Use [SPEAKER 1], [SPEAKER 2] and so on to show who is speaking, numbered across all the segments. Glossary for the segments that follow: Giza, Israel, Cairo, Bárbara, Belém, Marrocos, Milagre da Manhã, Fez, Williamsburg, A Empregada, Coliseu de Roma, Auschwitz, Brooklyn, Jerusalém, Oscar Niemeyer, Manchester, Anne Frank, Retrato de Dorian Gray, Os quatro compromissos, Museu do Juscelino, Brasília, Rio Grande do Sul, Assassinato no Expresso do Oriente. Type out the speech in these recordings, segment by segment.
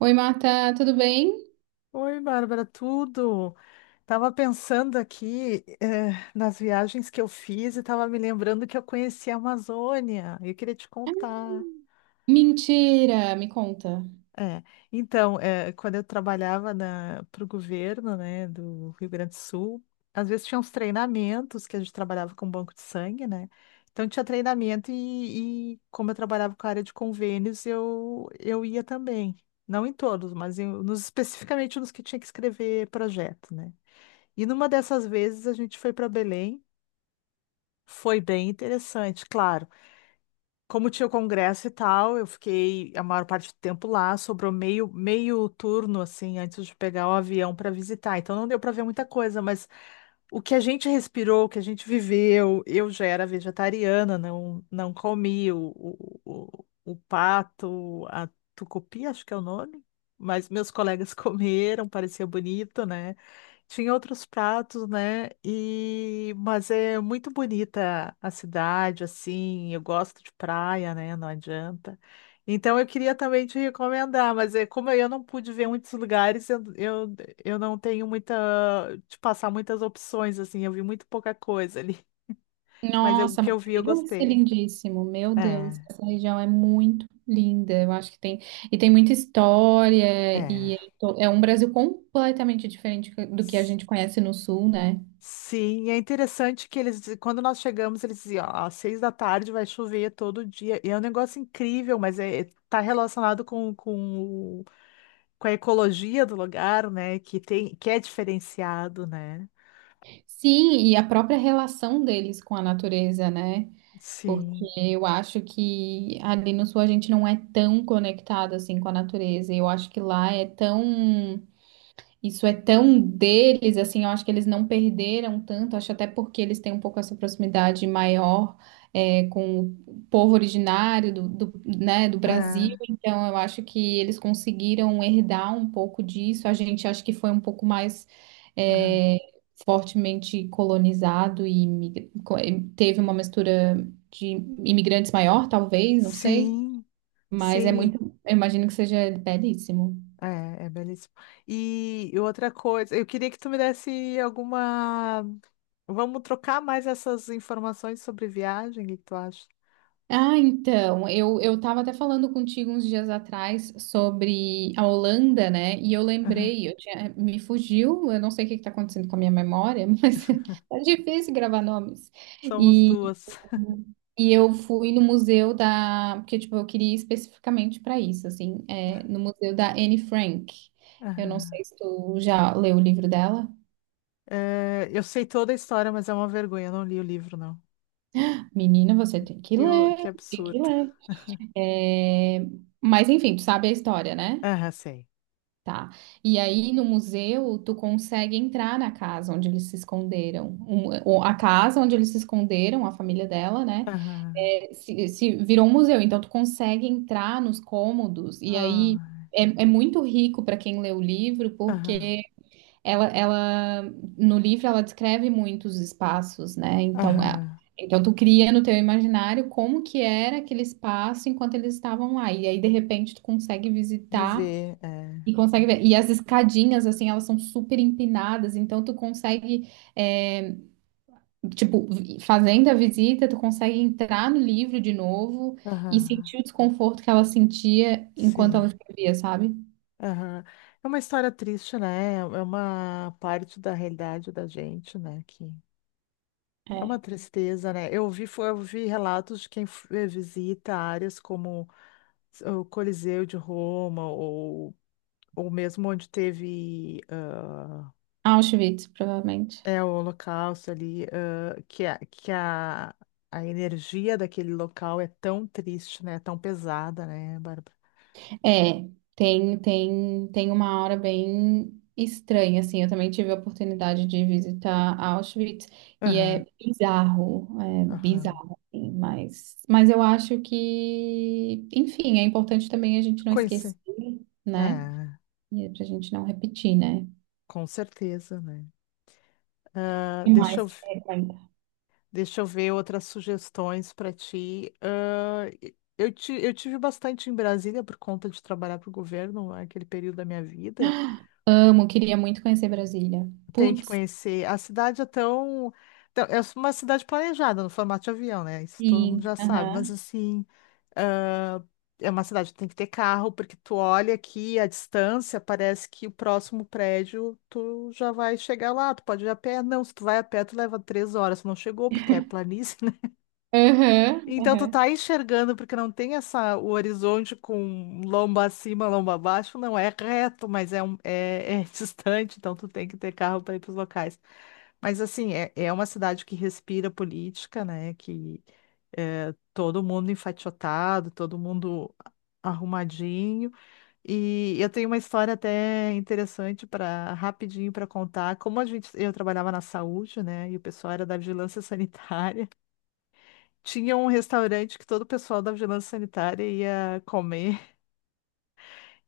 [SPEAKER 1] Oi, Marta, tudo bem?
[SPEAKER 2] Oi, Bárbara, tudo? Tava pensando aqui, nas viagens que eu fiz e tava me lembrando que eu conheci a Amazônia. Eu queria te
[SPEAKER 1] Ah,
[SPEAKER 2] contar.
[SPEAKER 1] mentira, me conta.
[SPEAKER 2] É, então, quando eu trabalhava para o governo, né, do Rio Grande do Sul, às vezes tinha uns treinamentos que a gente trabalhava com banco de sangue, né? Então tinha treinamento e como eu trabalhava com a área de convênios, eu ia também. Não em todos, mas especificamente nos que tinha que escrever projeto, né? E numa dessas vezes a gente foi para Belém, foi bem interessante, claro. Como tinha o congresso e tal, eu fiquei a maior parte do tempo lá, sobrou meio turno assim antes de pegar o avião para visitar. Então não deu para ver muita coisa, mas o que a gente respirou, o que a gente viveu, eu já era vegetariana, não não comi o pato, a tucupi, acho que é o nome, mas meus colegas comeram, parecia bonito, né? Tinha outros pratos, né? E mas é muito bonita a cidade, assim. Eu gosto de praia, né? Não adianta. Então eu queria também te recomendar, mas é como eu não pude ver muitos lugares, eu não tenho muita te passar muitas opções, assim. Eu vi muito pouca coisa ali, o
[SPEAKER 1] Nossa,
[SPEAKER 2] que
[SPEAKER 1] mas
[SPEAKER 2] eu vi eu
[SPEAKER 1] deve ser
[SPEAKER 2] gostei.
[SPEAKER 1] lindíssimo. Meu
[SPEAKER 2] É,
[SPEAKER 1] Deus, essa região é muito linda. Eu acho que tem, e tem muita história
[SPEAKER 2] é.
[SPEAKER 1] e é é um Brasil completamente diferente do que a gente conhece no sul, né?
[SPEAKER 2] Sim, é interessante que eles, quando nós chegamos, eles diziam, ó, às seis da tarde vai chover todo dia. E é um negócio incrível, mas é, tá relacionado com a ecologia do lugar, né? Que tem, que é diferenciado, né?
[SPEAKER 1] Sim, e a própria relação deles com a natureza, né? Porque
[SPEAKER 2] Sim.
[SPEAKER 1] eu acho que ali no sul a gente não é tão conectado assim com a natureza. E eu acho que lá é tão... Isso é tão deles, assim, eu acho que eles não perderam tanto, acho até porque eles têm um pouco essa proximidade maior, com o povo originário né, do Brasil,
[SPEAKER 2] É,
[SPEAKER 1] então eu acho que eles conseguiram herdar um pouco disso, a gente acho que foi um pouco mais,
[SPEAKER 2] é.
[SPEAKER 1] é, fortemente colonizado e e teve uma mistura de imigrantes maior, talvez, não sei,
[SPEAKER 2] Sim,
[SPEAKER 1] mas é muito,
[SPEAKER 2] sim.
[SPEAKER 1] eu imagino que seja belíssimo.
[SPEAKER 2] É, é belíssimo. E outra coisa, eu queria que tu me desse alguma. Vamos trocar mais essas informações sobre viagem, o que que tu acha?
[SPEAKER 1] Ah, então, eu estava até falando contigo uns dias atrás sobre a Holanda, né? E eu
[SPEAKER 2] Aham.
[SPEAKER 1] lembrei, eu tinha, me fugiu, eu não sei o que está acontecendo com a minha memória, mas é difícil gravar nomes.
[SPEAKER 2] Somos
[SPEAKER 1] E,
[SPEAKER 2] duas.
[SPEAKER 1] e eu fui no museu da, porque tipo, eu queria ir especificamente para isso, assim, é, no museu da Anne Frank. Eu não
[SPEAKER 2] Aham.
[SPEAKER 1] sei se tu já leu o livro dela.
[SPEAKER 2] É, eu sei toda a história, mas é uma vergonha. Eu não li o livro, não.
[SPEAKER 1] Menina, você tem que ler,
[SPEAKER 2] Que
[SPEAKER 1] tem que
[SPEAKER 2] absurdo.
[SPEAKER 1] ler. É, mas enfim, tu sabe a história, né?
[SPEAKER 2] Aham, sei.
[SPEAKER 1] Tá. E aí no museu tu consegue entrar na casa onde eles se esconderam. Ou a casa onde eles se esconderam, a família dela, né?
[SPEAKER 2] Aham.
[SPEAKER 1] É, se virou um museu, então tu consegue entrar nos cômodos. E aí
[SPEAKER 2] Ah,
[SPEAKER 1] é, é muito rico para quem lê o livro,
[SPEAKER 2] aham.
[SPEAKER 1] porque ela no livro ela descreve muitos espaços, né? Então,
[SPEAKER 2] Aham.
[SPEAKER 1] então tu cria no teu imaginário como que era aquele espaço enquanto eles estavam lá. E aí de repente tu consegue visitar
[SPEAKER 2] Viver, é.
[SPEAKER 1] e consegue ver. E as escadinhas, assim, elas são super empinadas, então tu consegue, é, tipo, fazendo a visita, tu consegue entrar no livro de novo e
[SPEAKER 2] Aham.
[SPEAKER 1] sentir o desconforto que ela sentia enquanto ela
[SPEAKER 2] Sim.
[SPEAKER 1] escrevia, sabe?
[SPEAKER 2] Aham. É uma história triste, né? É é uma parte da realidade da gente, né? Que é uma
[SPEAKER 1] É.
[SPEAKER 2] tristeza, né? Eu vi relatos de quem visita áreas como o Coliseu de Roma, ou mesmo onde teve.
[SPEAKER 1] Auschwitz, provavelmente.
[SPEAKER 2] É o holocausto ali, a energia daquele local é tão triste, né? Tão pesada, né, Bárbara?
[SPEAKER 1] É, tem uma hora bem estranha, assim. Eu também tive a oportunidade de visitar Auschwitz e
[SPEAKER 2] Aham,
[SPEAKER 1] é
[SPEAKER 2] aham.
[SPEAKER 1] bizarro, assim, mas eu acho que, enfim, é importante também a gente não
[SPEAKER 2] Conheci.
[SPEAKER 1] esquecer, né?
[SPEAKER 2] É,
[SPEAKER 1] E é pra gente não repetir, né?
[SPEAKER 2] com certeza, né? Ah,
[SPEAKER 1] E
[SPEAKER 2] deixa
[SPEAKER 1] mais
[SPEAKER 2] eu,
[SPEAKER 1] que frequenta.
[SPEAKER 2] deixa eu ver outras sugestões para ti. Ah, eu tive bastante em Brasília por conta de trabalhar para o governo, aquele período da minha vida.
[SPEAKER 1] Amo, queria muito conhecer Brasília.
[SPEAKER 2] Tem que
[SPEAKER 1] Putz,
[SPEAKER 2] conhecer. A cidade é tão. Tão- É uma cidade planejada no formato de avião, né? Isso todo mundo
[SPEAKER 1] sim,
[SPEAKER 2] já sabe. Mas
[SPEAKER 1] aham,
[SPEAKER 2] assim, ah, é uma cidade que tem que ter carro, porque tu olha aqui a distância, parece que o próximo prédio tu já vai chegar lá, tu pode ir a pé. Não, se tu vai a pé, tu leva três horas. Tu não chegou, porque é planície,
[SPEAKER 1] aham,
[SPEAKER 2] então tu
[SPEAKER 1] aham.
[SPEAKER 2] tá enxergando porque não tem essa o horizonte com lomba acima, lomba abaixo, não é reto, mas é distante, então tu tem que ter carro para ir para os locais. Mas assim, é uma cidade que respira política, né? Que é todo mundo enfaixotado, todo mundo arrumadinho. E eu tenho uma história até interessante para rapidinho para contar. Como a gente, eu trabalhava na saúde, né? E o pessoal era da vigilância sanitária. Tinha um restaurante que todo o pessoal da vigilância sanitária ia comer.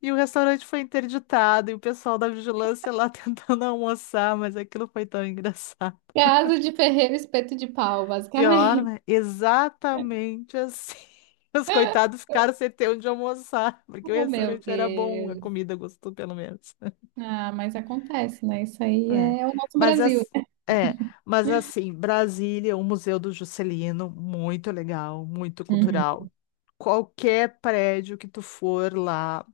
[SPEAKER 2] E o restaurante foi interditado, e o pessoal da vigilância lá tentando almoçar, mas aquilo foi tão engraçado.
[SPEAKER 1] Casa de ferreiro, espeto de pau,
[SPEAKER 2] Pior,
[SPEAKER 1] basicamente.
[SPEAKER 2] né? Exatamente assim. Os coitados ficaram sem ter onde almoçar, porque o
[SPEAKER 1] Oh, meu
[SPEAKER 2] restaurante era bom, a
[SPEAKER 1] Deus.
[SPEAKER 2] comida gostou, pelo menos.
[SPEAKER 1] Ah, mas acontece, né? Isso aí
[SPEAKER 2] É.
[SPEAKER 1] é o nosso
[SPEAKER 2] Mas,
[SPEAKER 1] Brasil.
[SPEAKER 2] as- é, mas assim, Brasília, o Museu do Juscelino, muito legal, muito
[SPEAKER 1] Uhum.
[SPEAKER 2] cultural. Qualquer prédio que tu for lá,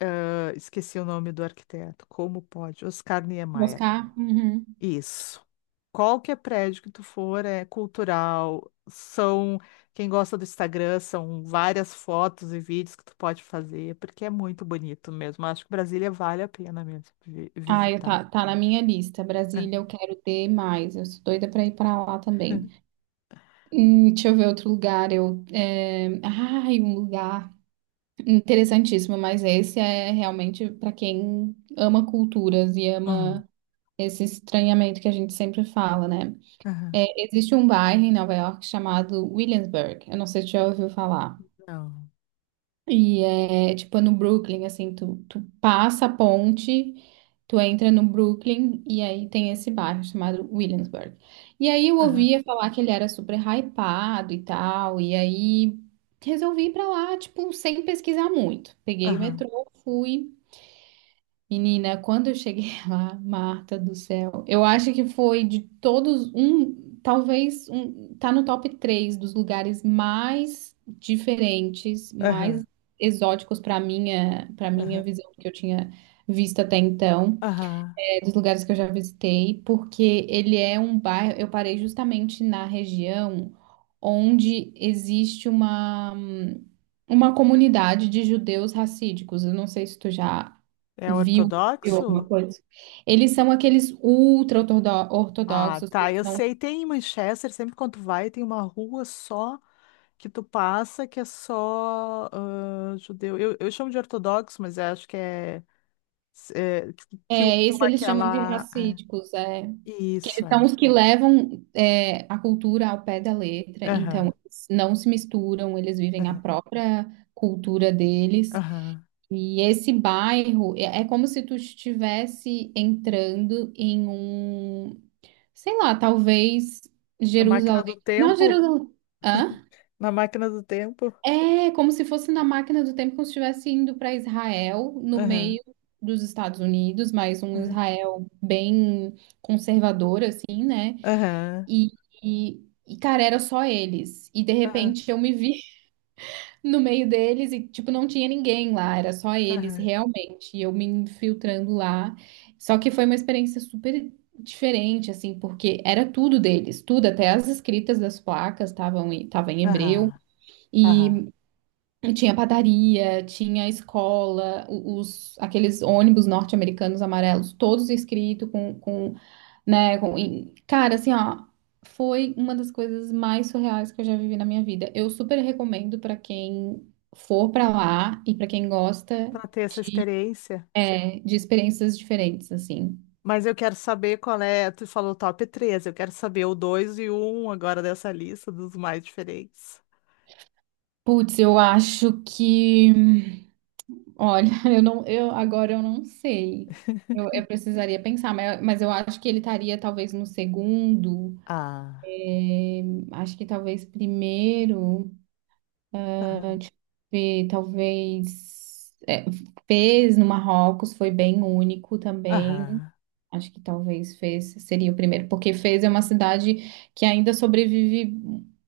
[SPEAKER 2] ah, esqueci o nome do arquiteto. Como pode? Oscar Niemeyer.
[SPEAKER 1] Buscar? Uhum.
[SPEAKER 2] Isso. Qualquer prédio que tu for é cultural. São quem gosta do Instagram, são várias fotos e vídeos que tu pode fazer, porque é muito bonito mesmo. Acho que Brasília vale a pena mesmo
[SPEAKER 1] Ah, eu
[SPEAKER 2] visitar.
[SPEAKER 1] tá, tá na minha lista. Brasília, eu quero ter mais. Eu sou doida pra ir pra lá também. Deixa eu ver outro lugar. Eu, é... Ai, um lugar interessantíssimo, mas esse é realmente pra quem ama culturas e
[SPEAKER 2] Hum.
[SPEAKER 1] ama esse estranhamento que a gente sempre fala, né?
[SPEAKER 2] Aham.
[SPEAKER 1] É, existe um bairro em Nova York chamado Williamsburg. Eu não sei se você já ouviu falar.
[SPEAKER 2] Não.
[SPEAKER 1] E é tipo é no Brooklyn, assim, tu passa a ponte, tu entra no Brooklyn e aí tem esse bairro chamado Williamsburg. E aí eu
[SPEAKER 2] Aham.
[SPEAKER 1] ouvia falar que ele era super hypado e tal, e aí resolvi ir pra lá, tipo, sem pesquisar muito. Peguei o
[SPEAKER 2] Aham.
[SPEAKER 1] metrô, fui. Menina, quando eu cheguei lá, Marta do céu, eu acho que foi de todos um, talvez um, tá no top 3 dos lugares mais diferentes,
[SPEAKER 2] Aham.
[SPEAKER 1] mais exóticos para
[SPEAKER 2] Aham.
[SPEAKER 1] minha visão que eu tinha visto até então,
[SPEAKER 2] Aham.
[SPEAKER 1] dos lugares que eu já visitei, porque ele é um bairro. Eu parei justamente na região onde existe uma comunidade de judeus racídicos. Eu não sei se tu já
[SPEAKER 2] É
[SPEAKER 1] viu, viu alguma
[SPEAKER 2] ortodoxo?
[SPEAKER 1] coisa. Eles são aqueles
[SPEAKER 2] Ah,
[SPEAKER 1] ultra-ortodoxos, que
[SPEAKER 2] tá.
[SPEAKER 1] eles
[SPEAKER 2] Eu
[SPEAKER 1] são.
[SPEAKER 2] sei, tem em Manchester, sempre quando tu vai, tem uma rua só. Que tu passa que é só ah, judeu. Eu chamo de ortodoxo, mas eu acho que que usam
[SPEAKER 1] É, esse eles chamam de
[SPEAKER 2] aquela. É.
[SPEAKER 1] racídicos. É.
[SPEAKER 2] Isso
[SPEAKER 1] Eles são
[SPEAKER 2] é.
[SPEAKER 1] os que levam é, a cultura ao pé da letra, então
[SPEAKER 2] Aham,
[SPEAKER 1] eles não se misturam, eles vivem a
[SPEAKER 2] aham,
[SPEAKER 1] própria cultura deles.
[SPEAKER 2] aham.
[SPEAKER 1] E esse bairro é, é como se tu estivesse entrando em um, sei lá, talvez
[SPEAKER 2] Na máquina
[SPEAKER 1] Jerusalém.
[SPEAKER 2] do
[SPEAKER 1] Não,
[SPEAKER 2] tempo?
[SPEAKER 1] Jerusalém. Hã?
[SPEAKER 2] Na máquina do tempo?
[SPEAKER 1] É como se fosse na máquina do tempo, como se estivesse indo para Israel, no
[SPEAKER 2] Aham,
[SPEAKER 1] meio dos Estados Unidos, mas um
[SPEAKER 2] aham,
[SPEAKER 1] Israel bem conservador, assim.
[SPEAKER 2] aham,
[SPEAKER 1] E, e, e, cara, era só eles. E de
[SPEAKER 2] aham,
[SPEAKER 1] repente eu me vi no meio deles e, tipo, não tinha ninguém lá, era só eles,
[SPEAKER 2] aham,
[SPEAKER 1] realmente. E eu me infiltrando lá. Só que foi uma experiência super diferente, assim, porque era tudo deles, tudo, até as escritas das placas estavam em, tava em hebreu.
[SPEAKER 2] aham, aham.
[SPEAKER 1] E tinha padaria, tinha escola, os, aqueles ônibus norte-americanos amarelos, todos escritos com, né? E, cara, assim, ó, foi uma das coisas mais surreais que eu já vivi na minha vida. Eu super recomendo pra quem for pra lá e pra quem gosta
[SPEAKER 2] Pra ter essa
[SPEAKER 1] de,
[SPEAKER 2] experiência.
[SPEAKER 1] é, de experiências diferentes, assim.
[SPEAKER 2] Mas eu quero saber qual é. Tu falou top 3, eu quero saber o 2 e o 1 agora dessa lista dos mais diferentes.
[SPEAKER 1] Putz, eu acho que, olha, eu não, eu agora eu não sei. Eu precisaria pensar, mas eu acho que ele estaria talvez no segundo,
[SPEAKER 2] Ah.
[SPEAKER 1] é, acho que talvez primeiro. Tive, talvez, é, Fez no Marrocos foi bem único também.
[SPEAKER 2] Aham,
[SPEAKER 1] Acho que talvez Fez seria o primeiro, porque Fez é uma cidade que ainda sobrevive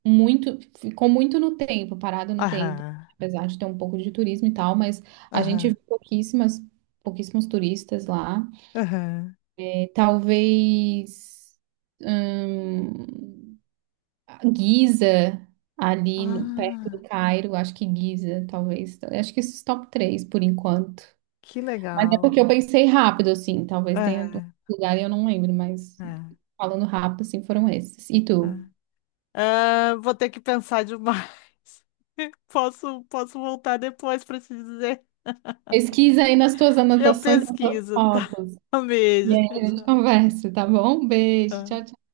[SPEAKER 1] muito, ficou muito no tempo, parada no tempo,
[SPEAKER 2] aham,
[SPEAKER 1] apesar de ter um pouco de turismo e tal, mas a gente viu
[SPEAKER 2] aham,
[SPEAKER 1] pouquíssimas, pouquíssimos turistas lá.
[SPEAKER 2] aham.
[SPEAKER 1] É, talvez, hum, Giza, ali no- perto do
[SPEAKER 2] Ah,
[SPEAKER 1] Cairo, acho que Giza, talvez. Acho que esses top 3 por enquanto.
[SPEAKER 2] que
[SPEAKER 1] Mas é
[SPEAKER 2] legal.
[SPEAKER 1] porque eu pensei rápido, assim. Talvez tenha um
[SPEAKER 2] Aham,
[SPEAKER 1] lugar e eu não lembro, mas
[SPEAKER 2] aham,
[SPEAKER 1] falando rápido, assim, foram esses. E tu?
[SPEAKER 2] aham. Ah, vou ter que pensar demais. Posso voltar depois para te dizer.
[SPEAKER 1] Pesquisa aí nas tuas
[SPEAKER 2] Eu
[SPEAKER 1] anotações, nas tuas
[SPEAKER 2] pesquiso, tá?
[SPEAKER 1] fotos.
[SPEAKER 2] Um
[SPEAKER 1] E
[SPEAKER 2] beijo.
[SPEAKER 1] aí a gente
[SPEAKER 2] Tchau,
[SPEAKER 1] conversa, tá bom? Beijo,
[SPEAKER 2] tchau.
[SPEAKER 1] tchau, tchau.